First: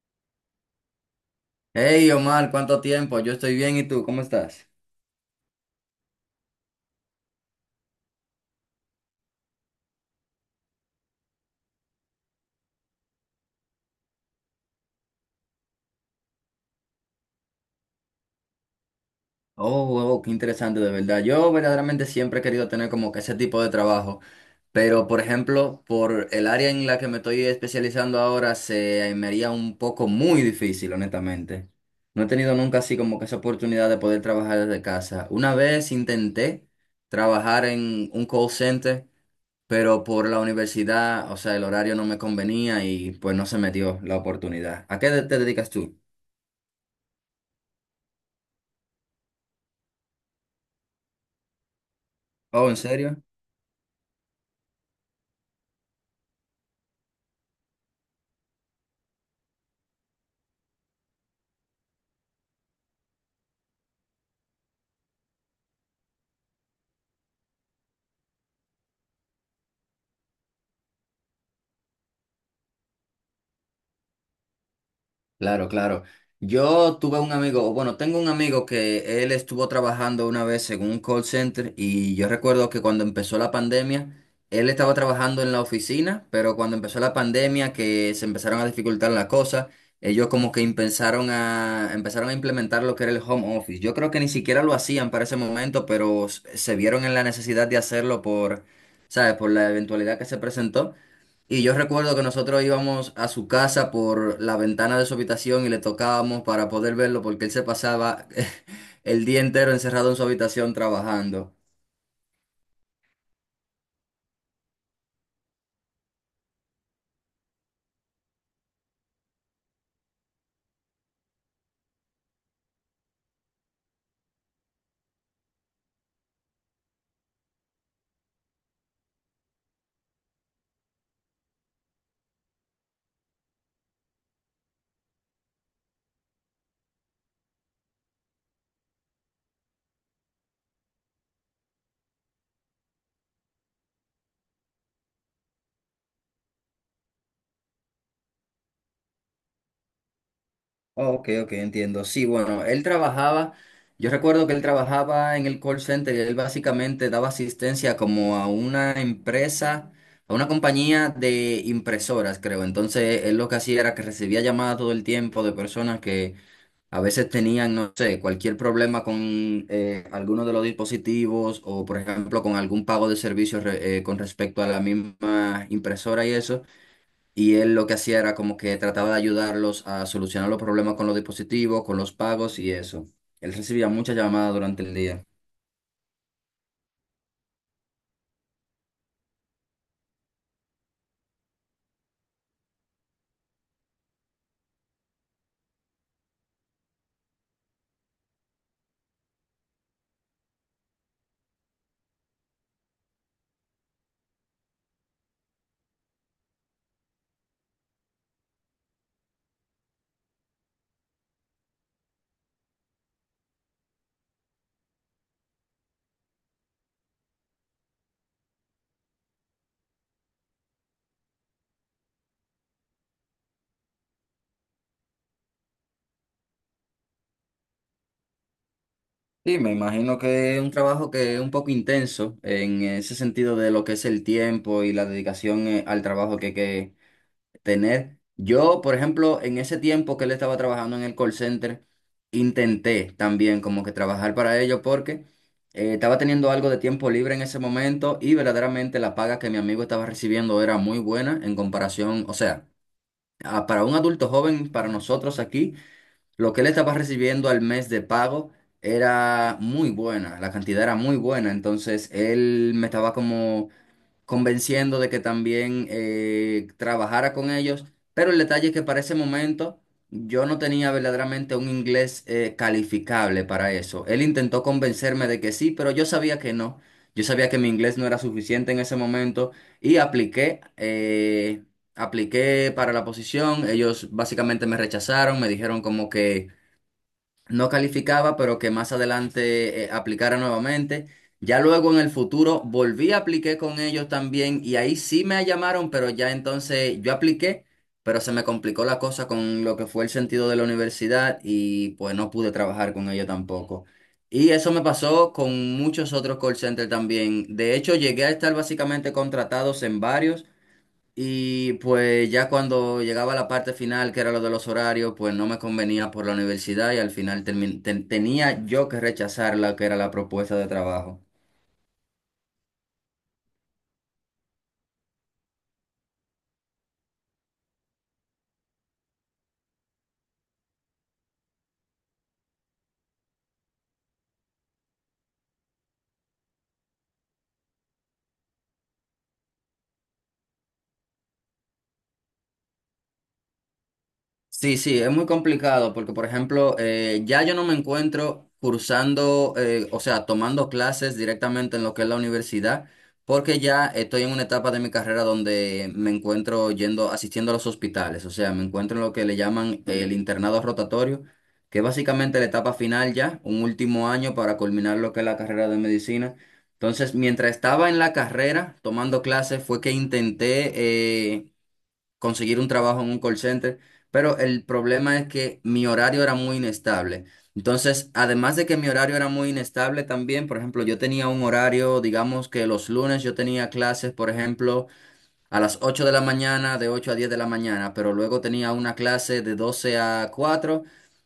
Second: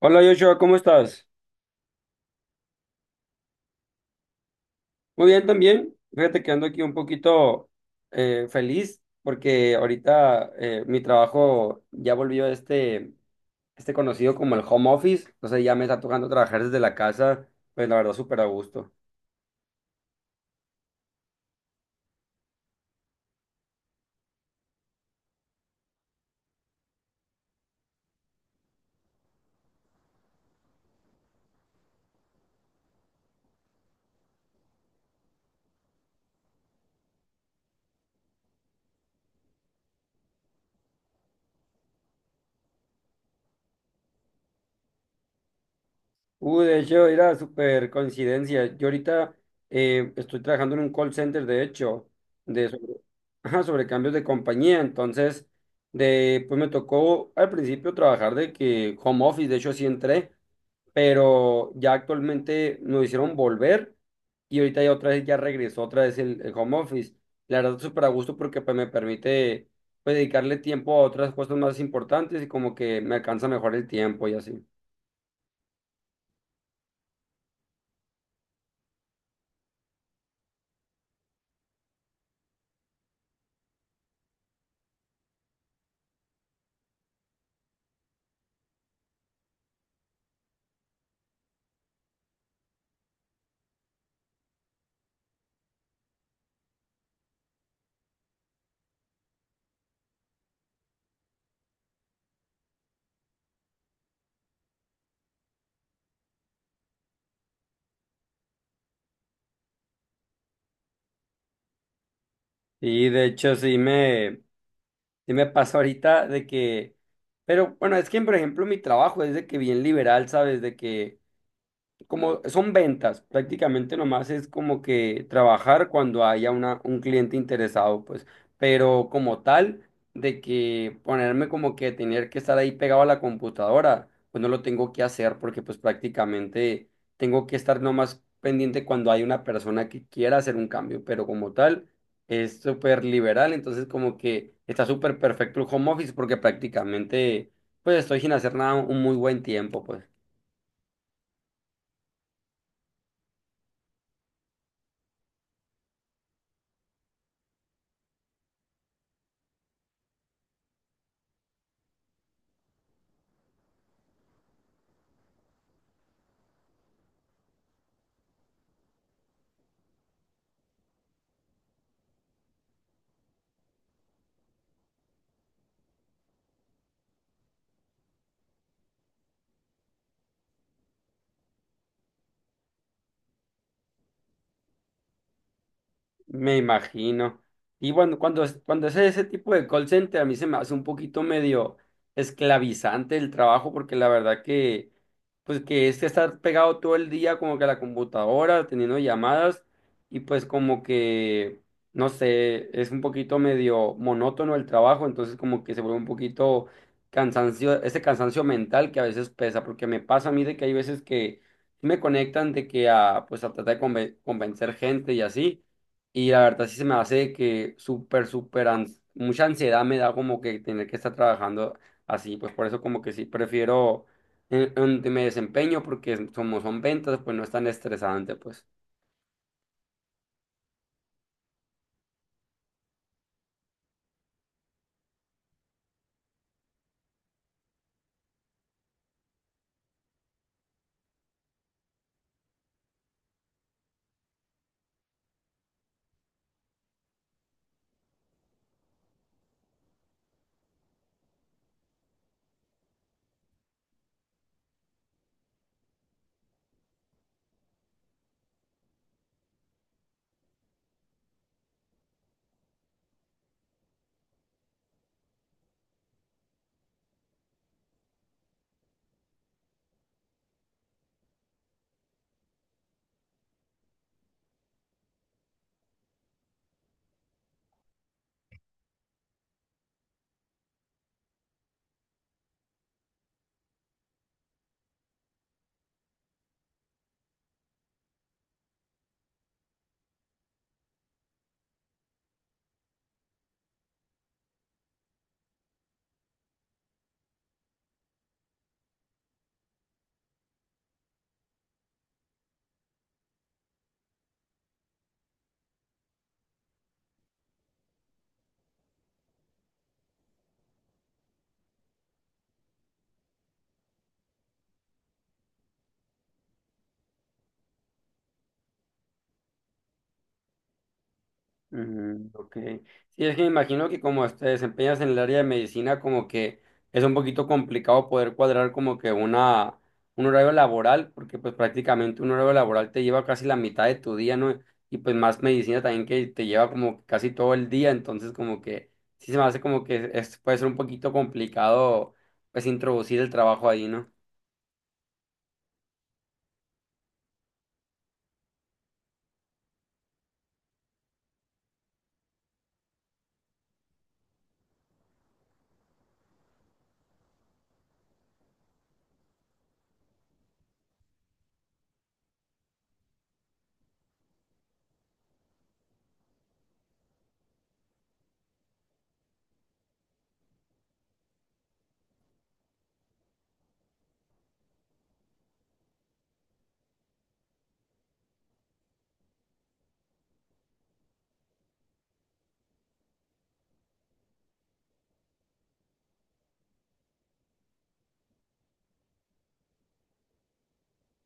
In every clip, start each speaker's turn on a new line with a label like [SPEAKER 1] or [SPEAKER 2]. [SPEAKER 1] Hola Joshua, ¿cómo estás?
[SPEAKER 2] Hey Omar, ¿cuánto tiempo? Yo estoy bien, ¿y tú? ¿Cómo estás?
[SPEAKER 1] Muy bien también. Fíjate que ando aquí un poquito feliz porque ahorita mi trabajo ya volvió a este conocido como el home office. Entonces ya me está tocando trabajar desde la casa, pues la verdad súper a gusto.
[SPEAKER 2] Oh, oh, qué interesante, de verdad. Yo verdaderamente siempre he querido tener como que ese tipo de trabajo, pero por ejemplo, por el área en la que me estoy especializando ahora se me haría un poco muy difícil, honestamente. No he tenido nunca así como que esa oportunidad de poder trabajar desde casa. Una vez intenté trabajar en un call center, pero por la universidad, o sea, el horario no me convenía y pues no se me dio la oportunidad. ¿A qué te dedicas tú?
[SPEAKER 1] De hecho, era súper coincidencia. Yo ahorita estoy trabajando en un call center, de hecho, de
[SPEAKER 2] Oh, ¿en
[SPEAKER 1] sobre,
[SPEAKER 2] serio?
[SPEAKER 1] ajá, sobre cambios de compañía. Entonces, de, pues me tocó al principio trabajar de que home office, de hecho así entré. Pero ya actualmente nos hicieron volver y ahorita ya otra vez ya regresó otra vez el home office. La verdad, súper a gusto porque pues me permite pues dedicarle tiempo a otras cosas más importantes y como que me alcanza mejor el tiempo y así.
[SPEAKER 2] Claro, claro. Yo tuve un amigo, o bueno, tengo un amigo que él estuvo trabajando una vez en un call center y yo recuerdo que cuando empezó la pandemia, él estaba trabajando en la oficina, pero cuando empezó la pandemia que se empezaron a dificultar las cosas, ellos como que empezaron a implementar lo que era el home office. Yo creo que ni siquiera lo hacían para ese momento, pero se vieron en la necesidad de hacerlo por, ¿sabes? Por la eventualidad que se presentó. Y yo recuerdo que nosotros íbamos a su casa por la ventana de su habitación y le tocábamos para poder verlo porque él se pasaba el día entero encerrado en su habitación trabajando.
[SPEAKER 1] Y de hecho sí me pasa ahorita de que, pero bueno, es que por ejemplo mi trabajo es de que bien liberal, ¿sabes? De que como son ventas, prácticamente nomás es como que trabajar cuando haya un cliente interesado, pues, pero como tal, de que ponerme como que tener que estar ahí pegado a la computadora, pues no lo tengo que hacer porque pues prácticamente tengo que estar nomás pendiente cuando hay una persona que quiera hacer un cambio, pero como tal es súper liberal, entonces como que está súper perfecto el home office porque prácticamente pues estoy sin hacer nada un muy buen tiempo, pues.
[SPEAKER 2] Oh, ok, ok, entiendo. Sí, bueno, él trabajaba, yo recuerdo que él trabajaba en el call center y él básicamente daba asistencia como a una empresa, a una compañía de impresoras, creo. Entonces, él lo que hacía era que recibía llamadas todo el tiempo de personas que a veces tenían, no sé, cualquier problema con alguno de los dispositivos o, por ejemplo, con algún pago de servicios con respecto a la misma impresora y eso. Y él lo que hacía era como que trataba de ayudarlos a solucionar los problemas con los dispositivos, con los pagos y eso. Él recibía muchas llamadas durante el día.
[SPEAKER 1] Me imagino. Y bueno, cuando es ese tipo de call center, a mí se me hace un poquito medio esclavizante el trabajo, porque la verdad que, pues que es que estar pegado todo el día como que a la computadora, teniendo llamadas, y pues como que, no sé, es un poquito medio monótono el trabajo, entonces como que se vuelve un poquito cansancio, ese cansancio mental que a veces pesa, porque me pasa a mí de que hay veces que me conectan de que a, pues a tratar de convencer gente y así. Y la verdad sí se me hace que mucha ansiedad me da como que tener que estar trabajando así, pues por eso como que sí prefiero en donde me desempeño como son ventas, pues no es tan estresante, pues.
[SPEAKER 2] Sí, me imagino que es un trabajo que es un poco intenso en ese sentido de lo que es el tiempo y la dedicación al trabajo que tener. Yo, por ejemplo, en ese tiempo que él estaba trabajando en el call center, intenté también como que trabajar para ello porque estaba teniendo algo de tiempo libre en ese momento y verdaderamente la paga que mi amigo estaba recibiendo era muy buena en comparación, o sea, para un adulto joven, para nosotros aquí, lo que él estaba recibiendo al mes de pago era muy buena, la cantidad era muy buena, entonces él me estaba como convenciendo de que también trabajara con ellos. Pero el detalle es que para ese momento yo no tenía verdaderamente un inglés calificable para eso. Él intentó convencerme de que sí, pero yo sabía que no. Yo sabía que mi inglés no era suficiente en ese momento y apliqué, apliqué para la posición. Ellos básicamente me rechazaron, me dijeron como que no calificaba, pero que más adelante aplicara nuevamente. Ya luego en el futuro volví a apliqué con ellos también y ahí sí me llamaron, pero ya entonces yo apliqué, pero se me complicó la cosa con lo que fue el sentido de la universidad y pues no pude trabajar con ellos tampoco. Y eso me pasó con muchos otros call centers también. De hecho, llegué a estar básicamente contratados en varios. Y pues ya cuando llegaba la parte final, que era lo de los horarios, pues no me convenía por la universidad y al final tenía yo que rechazar la que era la propuesta de trabajo.
[SPEAKER 1] Mm, ok. Sí, es que me imagino que como te desempeñas en el área de medicina, como que es un poquito complicado poder cuadrar como que un horario laboral, porque pues prácticamente un horario laboral te lleva casi la mitad de tu día, ¿no? Y pues más medicina también que te lleva como casi todo el día, entonces como que sí se me hace como que es, puede ser un poquito complicado pues introducir el trabajo ahí, ¿no?
[SPEAKER 2] Sí, sí, es muy complicado porque, por ejemplo, ya yo no me encuentro cursando, o sea, tomando clases directamente en lo que es la universidad, porque ya estoy en una etapa de mi carrera donde me encuentro yendo, asistiendo a los hospitales, o sea, me encuentro en lo que le llaman el internado rotatorio, que es básicamente la etapa final ya, un último año para culminar lo que es la carrera de medicina. Entonces, mientras estaba en la carrera tomando clases, fue que intenté... eh, conseguir un trabajo en un call center, pero el problema es que mi horario era muy inestable. Entonces, además de que mi horario era muy inestable también, por ejemplo, yo tenía un horario, digamos que los lunes yo tenía clases, por ejemplo, a las 8 de la mañana, de 8 a 10 de la mañana, pero luego tenía una clase de 12 a 4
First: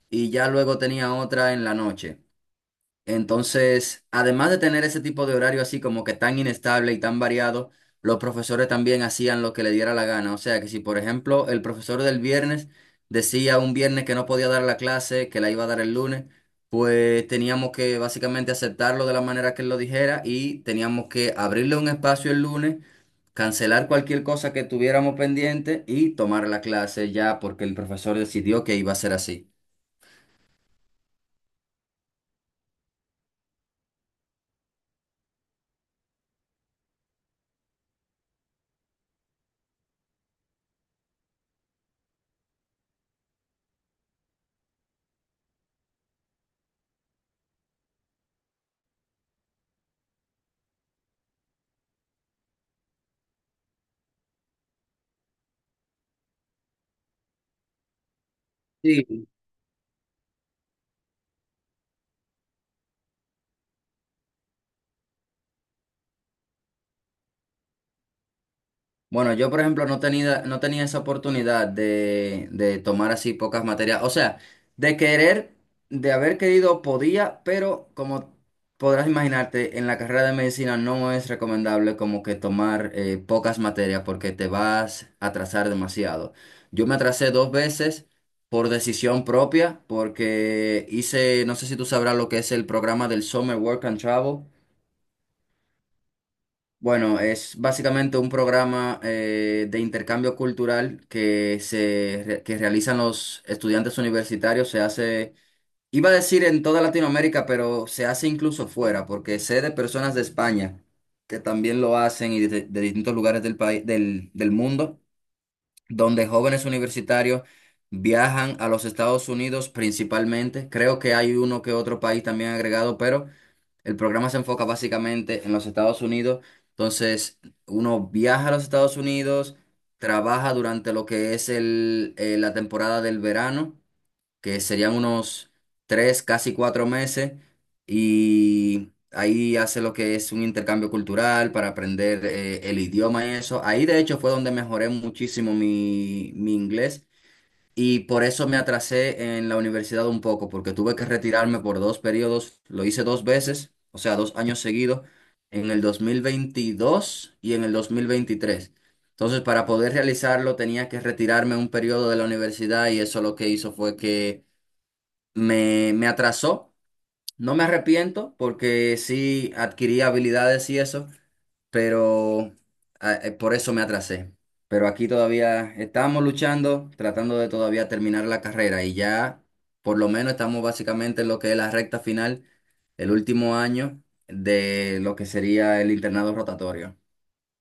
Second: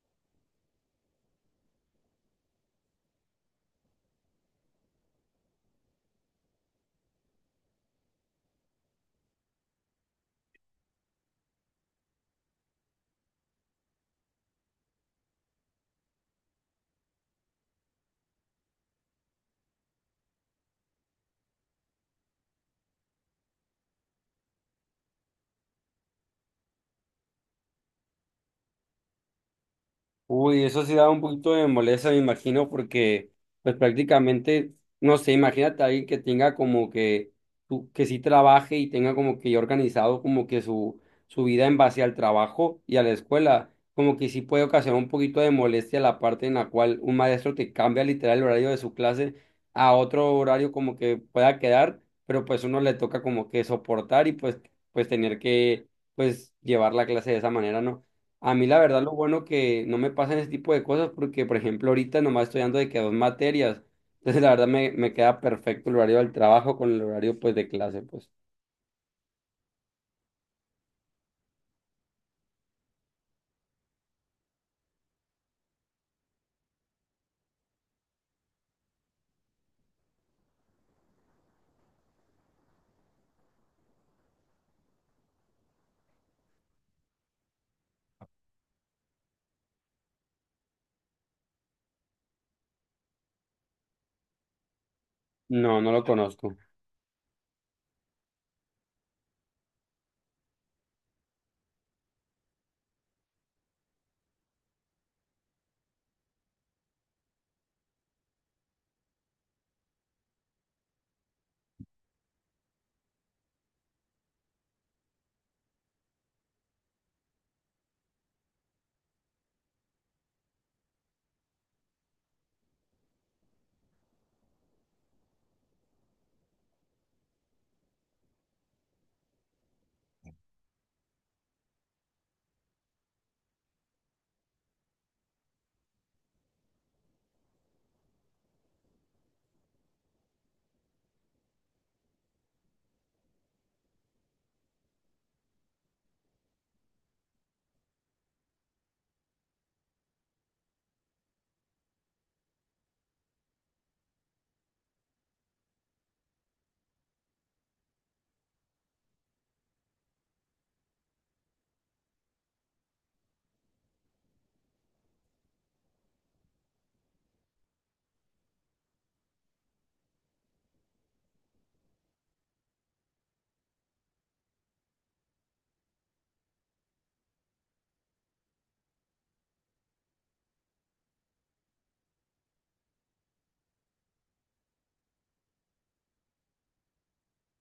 [SPEAKER 2] y ya luego tenía otra en la noche. Entonces, además de tener ese tipo de horario así como que tan inestable y tan variado, los profesores también hacían lo que le diera la gana. O sea que si, por ejemplo, el profesor del viernes decía un viernes que no podía dar la clase, que la iba a dar el lunes, pues teníamos que básicamente aceptarlo de la manera que él lo dijera y teníamos que abrirle un espacio el lunes, cancelar cualquier cosa que tuviéramos pendiente y tomar la clase ya porque el profesor decidió que iba a ser así.
[SPEAKER 1] Uy, eso sí da un poquito de molestia, me imagino, porque pues prácticamente, no sé, imagínate a alguien que tenga como que, que sí trabaje y tenga como que ya organizado como que su vida en base al trabajo y a la escuela, como que sí puede ocasionar un poquito de molestia la parte en la cual un maestro te cambia literal el horario de su clase a otro horario como que pueda quedar, pero pues uno le toca como que soportar y pues, pues tener que pues llevar la clase de esa manera, ¿no? A mí la verdad lo
[SPEAKER 2] Sí.
[SPEAKER 1] bueno que no me pasan ese tipo de cosas porque, por ejemplo, ahorita nomás estoy dando de que dos materias. Entonces, la verdad me queda perfecto el horario del trabajo con el horario pues de clase, pues.
[SPEAKER 2] Bueno, yo por ejemplo no tenía esa oportunidad de tomar así pocas materias. O sea, de querer, de haber querido podía, pero como podrás imaginarte, en la carrera de medicina no es recomendable como que tomar pocas materias porque te vas a atrasar demasiado. Yo me atrasé dos veces por decisión propia porque hice, no sé si tú sabrás lo que es el programa del Summer Work and Travel.
[SPEAKER 1] No, no lo conozco.
[SPEAKER 2] Bueno, es básicamente un programa de intercambio cultural que que realizan los estudiantes universitarios. Se hace, iba a decir en toda Latinoamérica, pero se hace incluso fuera, porque sé de personas de España que también lo hacen y de distintos lugares del país, del mundo, donde jóvenes universitarios viajan a los Estados Unidos principalmente. Creo que hay uno que otro país también agregado, pero el programa se enfoca básicamente en los Estados Unidos. Entonces, uno viaja a los Estados Unidos, trabaja durante lo que es la temporada del verano, que serían unos tres, casi cuatro meses, y ahí hace lo que es un intercambio cultural para aprender el idioma y eso. Ahí, de hecho, fue donde mejoré muchísimo mi inglés. Y por eso me atrasé en la universidad un poco, porque tuve que retirarme por dos periodos. Lo hice dos veces, o sea, dos años seguidos, en el 2022 y en el 2023. Entonces, para poder realizarlo, tenía que retirarme un periodo de la universidad y eso lo que hizo fue que me atrasó. No me arrepiento porque sí adquirí habilidades y eso, pero por eso me atrasé. Pero aquí todavía estamos luchando, tratando de todavía terminar la carrera y ya por lo menos estamos básicamente en lo que es la recta final, el último año de lo que sería el internado rotatorio.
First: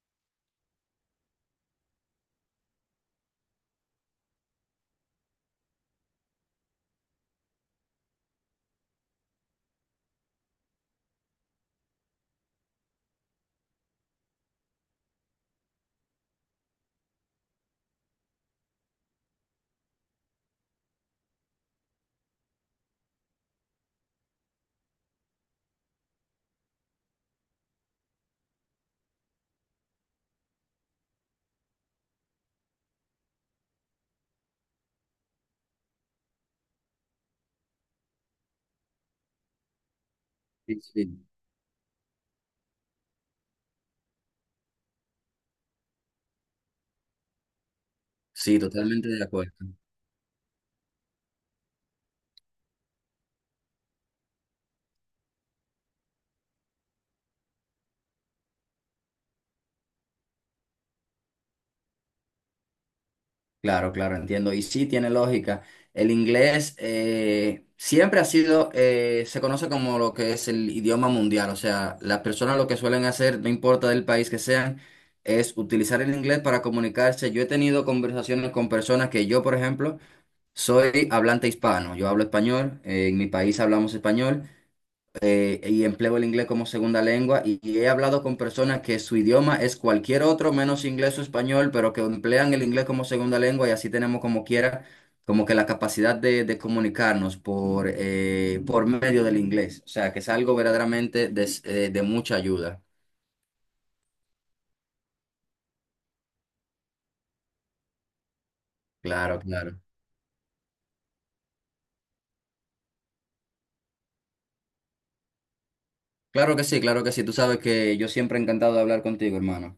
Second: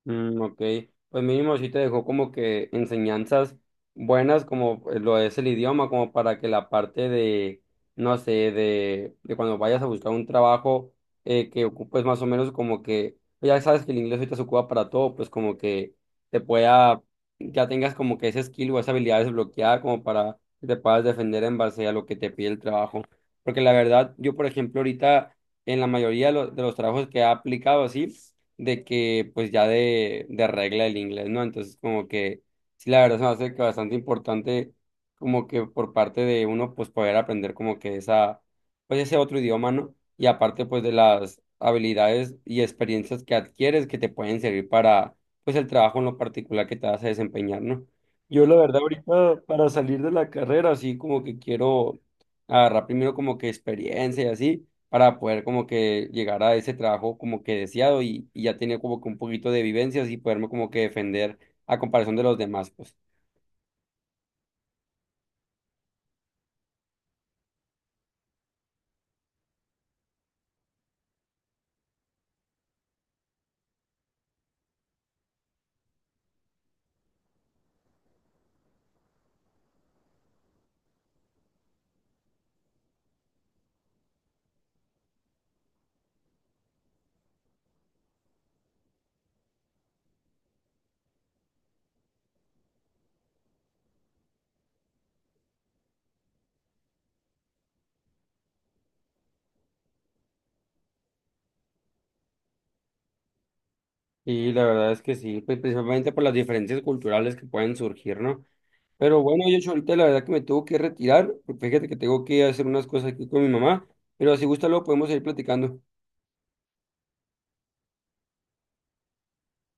[SPEAKER 1] Mm, ok, pues mínimo sí te dejó como que enseñanzas buenas como lo es el idioma, como para que la parte de, no sé, de cuando vayas a buscar un trabajo que ocupes más o menos como que, pues ya sabes que el inglés ahorita se ocupa para todo, pues como que te pueda, ya tengas como que ese skill o esa habilidad desbloqueada como para que te puedas defender en base a lo que te pide el trabajo. Porque la verdad, yo por ejemplo ahorita en la mayoría de de los trabajos que he aplicado así, de que pues ya de regla el inglés, ¿no? Entonces como que sí, la verdad se me hace que bastante importante como que por parte de uno pues poder aprender como que esa, pues ese otro idioma, ¿no? Y aparte
[SPEAKER 2] Sí,
[SPEAKER 1] pues de
[SPEAKER 2] sí.
[SPEAKER 1] las habilidades y experiencias que adquieres que te pueden servir para pues el trabajo en lo particular que te vas a desempeñar, ¿no? Yo la
[SPEAKER 2] Sí,
[SPEAKER 1] verdad
[SPEAKER 2] totalmente de
[SPEAKER 1] ahorita
[SPEAKER 2] acuerdo.
[SPEAKER 1] para salir de la carrera, así como que quiero agarrar primero como que experiencia y así para poder como que llegar a ese trabajo como que deseado y ya tenía como que un poquito de vivencias y poderme como que defender a comparación de los demás, pues.
[SPEAKER 2] Claro, claro, entiendo. Y sí, tiene lógica. El inglés siempre ha sido, se conoce como lo que es el idioma mundial. O sea, las personas lo que suelen hacer, no importa del país que sean, es utilizar el inglés para comunicarse. Yo he tenido conversaciones con personas que yo, por ejemplo, soy hablante hispano. Yo hablo español, en mi país hablamos español y empleo el inglés como segunda lengua y he hablado con personas que su idioma es cualquier otro menos inglés o español, pero que emplean el inglés como segunda lengua y así tenemos como quiera, como que la capacidad de comunicarnos por medio del inglés. O sea, que es algo verdaderamente de mucha ayuda.
[SPEAKER 1] Y la verdad es que sí, pues principalmente por las diferencias culturales que pueden surgir, ¿no? Pero
[SPEAKER 2] Claro,
[SPEAKER 1] bueno, yo
[SPEAKER 2] claro.
[SPEAKER 1] ahorita la verdad que me tengo que retirar, porque fíjate que tengo que hacer unas cosas aquí con mi mamá, pero si gusta luego podemos seguir platicando.
[SPEAKER 2] Claro que sí, claro que sí. Tú sabes que yo siempre he encantado de hablar contigo, hermano.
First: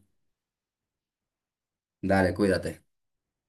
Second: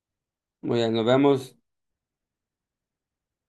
[SPEAKER 1] Muy bien, nos vemos.
[SPEAKER 2] Dale, cuídate.